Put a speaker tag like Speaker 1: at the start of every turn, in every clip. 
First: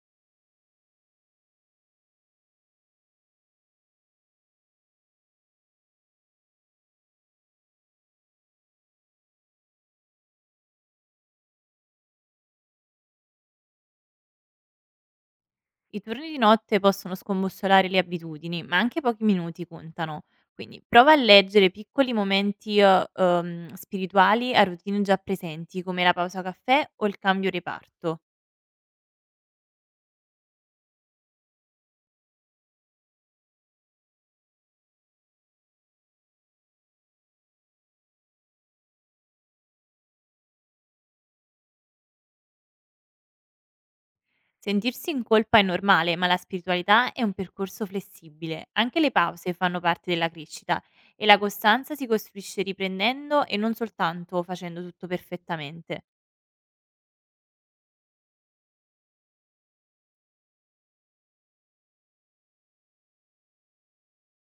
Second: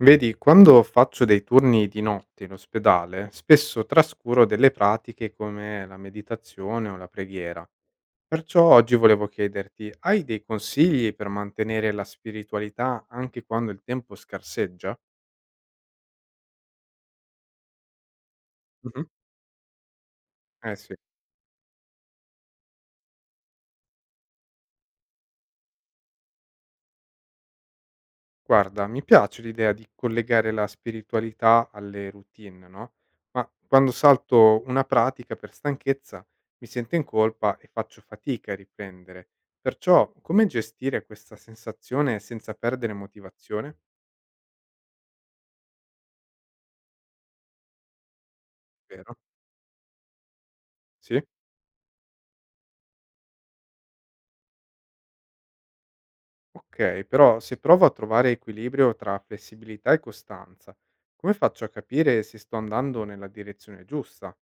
Speaker 1: Vedi, quando faccio dei turni di notte in ospedale, spesso trascuro delle pratiche come la meditazione o la preghiera. Perciò oggi volevo chiederti, hai dei consigli per mantenere la spiritualità anche quando il tempo scarseggia?
Speaker 2: I turni di notte possono scombussolare le abitudini, ma anche
Speaker 1: Mhm.
Speaker 2: pochi minuti contano.
Speaker 1: Eh
Speaker 2: Quindi
Speaker 1: sì.
Speaker 2: prova a leggere piccoli momenti spirituali a routine già presenti, come la pausa caffè o il cambio reparto.
Speaker 1: Guarda, mi piace l'idea di collegare la spiritualità alle routine, no? Ma quando salto una pratica per stanchezza mi sento in colpa e faccio fatica a riprendere. Perciò, come gestire questa sensazione senza perdere motivazione?
Speaker 2: Sentirsi in colpa è normale, ma la spiritualità è un percorso flessibile. Anche le
Speaker 1: Vero?
Speaker 2: pause fanno parte della crescita
Speaker 1: Sì?
Speaker 2: e la costanza si costruisce riprendendo e non soltanto facendo tutto perfettamente.
Speaker 1: Ok, però se provo a trovare equilibrio tra flessibilità e costanza, come faccio a capire se sto andando nella direzione giusta?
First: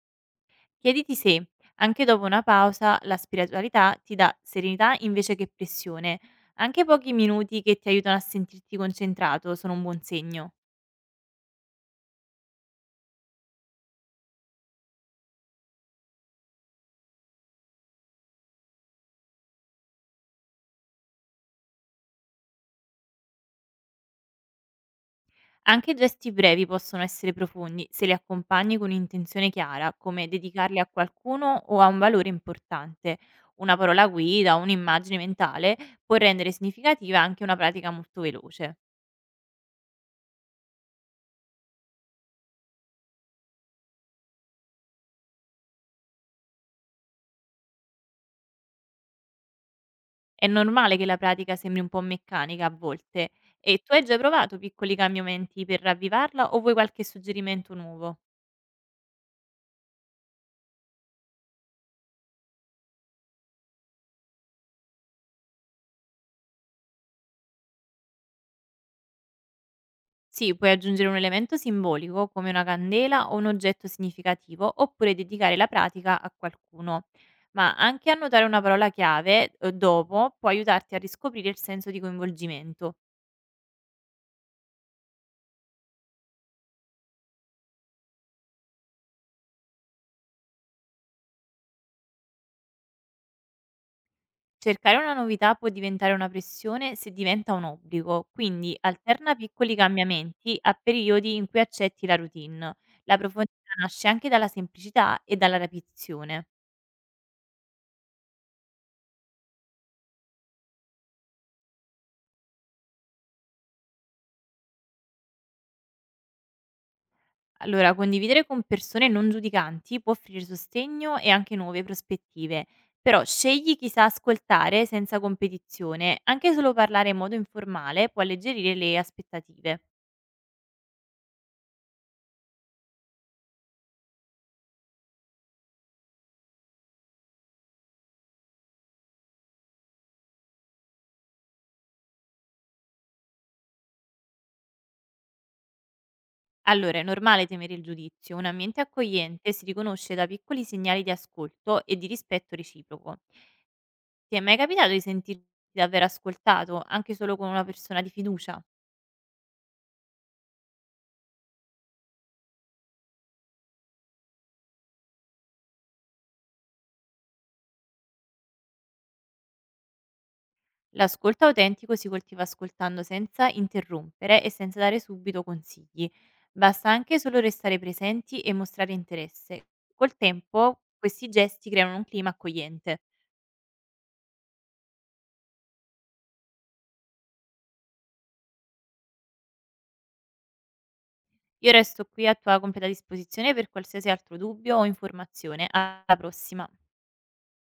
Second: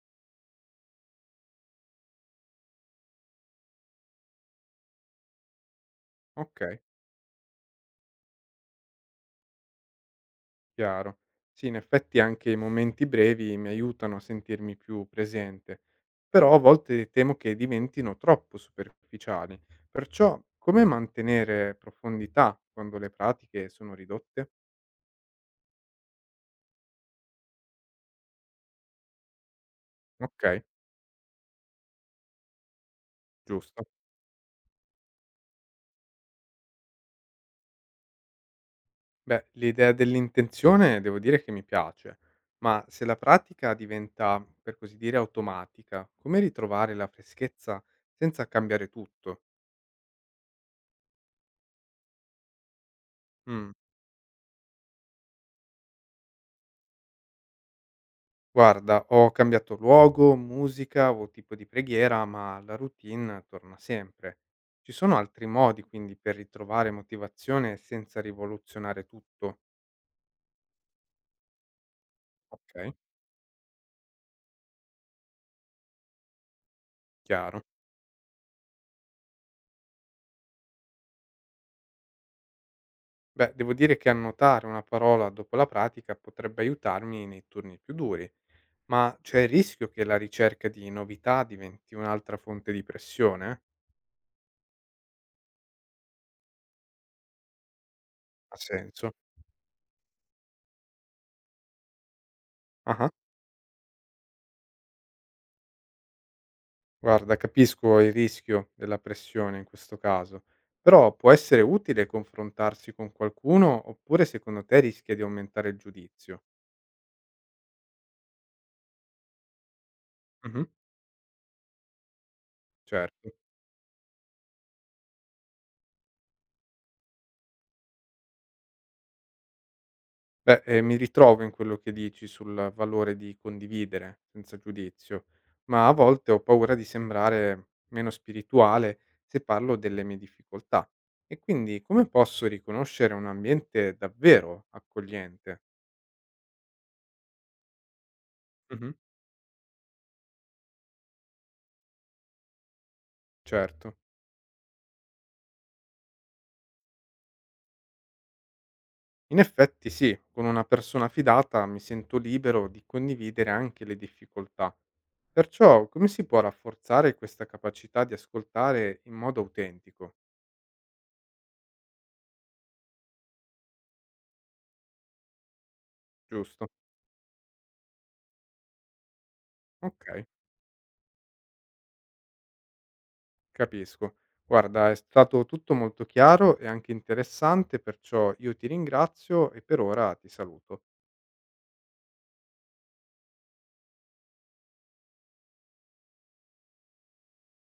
Speaker 2: Chiediti se, anche dopo una pausa, la spiritualità ti dà serenità invece che pressione.
Speaker 1: Ok.
Speaker 2: Anche pochi minuti che ti aiutano a sentirti concentrato sono un buon segno.
Speaker 1: Chiaro. Sì, in effetti anche i momenti brevi mi aiutano a sentirmi più presente, però a volte temo che diventino troppo superficiali. Perciò, come mantenere profondità quando le pratiche sono ridotte?
Speaker 2: Anche gesti brevi possono essere profondi se li accompagni con un'intenzione chiara, come
Speaker 1: Ok,
Speaker 2: dedicarli a qualcuno o a un valore importante. Una
Speaker 1: giusto.
Speaker 2: parola guida, un'immagine mentale può rendere significativa anche una pratica molto veloce.
Speaker 1: Beh, l'idea dell'intenzione devo dire che mi piace, ma se la pratica diventa, per così dire, automatica, come ritrovare la freschezza senza cambiare tutto?
Speaker 2: È normale che la pratica sembri un po' meccanica a volte.
Speaker 1: Mm.
Speaker 2: E tu hai già provato piccoli cambiamenti per ravvivarla o vuoi qualche suggerimento nuovo?
Speaker 1: Guarda, ho cambiato luogo, musica o tipo di preghiera, ma la routine torna sempre. Ci sono altri modi quindi per ritrovare motivazione senza rivoluzionare tutto?
Speaker 2: Sì, puoi aggiungere un elemento simbolico come una
Speaker 1: Ok.
Speaker 2: candela o un oggetto significativo oppure dedicare la pratica a qualcuno.
Speaker 1: Chiaro.
Speaker 2: Ma anche annotare una parola chiave dopo può aiutarti a riscoprire il senso di coinvolgimento.
Speaker 1: Beh, devo dire che annotare una parola dopo la pratica potrebbe aiutarmi nei turni più duri, ma c'è il rischio che la ricerca di novità diventi un'altra fonte di pressione?
Speaker 2: Cercare una novità può diventare una pressione se diventa un obbligo,
Speaker 1: Ha
Speaker 2: quindi
Speaker 1: senso?
Speaker 2: alterna piccoli cambiamenti a periodi in cui accetti la routine.
Speaker 1: Ah.
Speaker 2: La profondità nasce anche dalla semplicità e dalla ripetizione.
Speaker 1: Guarda, capisco il rischio della pressione in questo caso, però può essere utile confrontarsi con qualcuno oppure secondo te rischia di aumentare il giudizio?
Speaker 2: Allora, condividere con persone non giudicanti può offrire
Speaker 1: Mhm.
Speaker 2: sostegno e anche nuove prospettive, però
Speaker 1: Certo.
Speaker 2: scegli chi sa ascoltare senza competizione, anche solo parlare in modo informale può alleggerire le aspettative.
Speaker 1: Beh, mi ritrovo in quello che dici sul valore di condividere senza giudizio, ma a volte ho paura di sembrare meno spirituale se parlo delle mie difficoltà. E quindi come posso riconoscere un ambiente davvero accogliente?
Speaker 2: Allora, è normale temere il giudizio. Un ambiente
Speaker 1: Mhm.
Speaker 2: accogliente si riconosce da piccoli segnali di ascolto e di rispetto reciproco.
Speaker 1: Certo.
Speaker 2: Ti è mai capitato di sentirti davvero ascoltato, anche solo con una persona di fiducia?
Speaker 1: In effetti sì, con una persona fidata mi sento libero di condividere anche le difficoltà. Perciò come si può rafforzare questa capacità di ascoltare in modo autentico?
Speaker 2: L'ascolto autentico si coltiva ascoltando senza interrompere e senza dare subito consigli.
Speaker 1: Giusto?
Speaker 2: Basta anche solo restare presenti e mostrare interesse. Col
Speaker 1: Ok,
Speaker 2: tempo, questi gesti creano un clima accogliente.
Speaker 1: capisco. Guarda, è stato tutto molto chiaro e anche interessante, perciò io ti ringrazio e per ora ti saluto.
Speaker 2: Io resto qui a tua completa disposizione per qualsiasi altro dubbio o informazione. Alla prossima!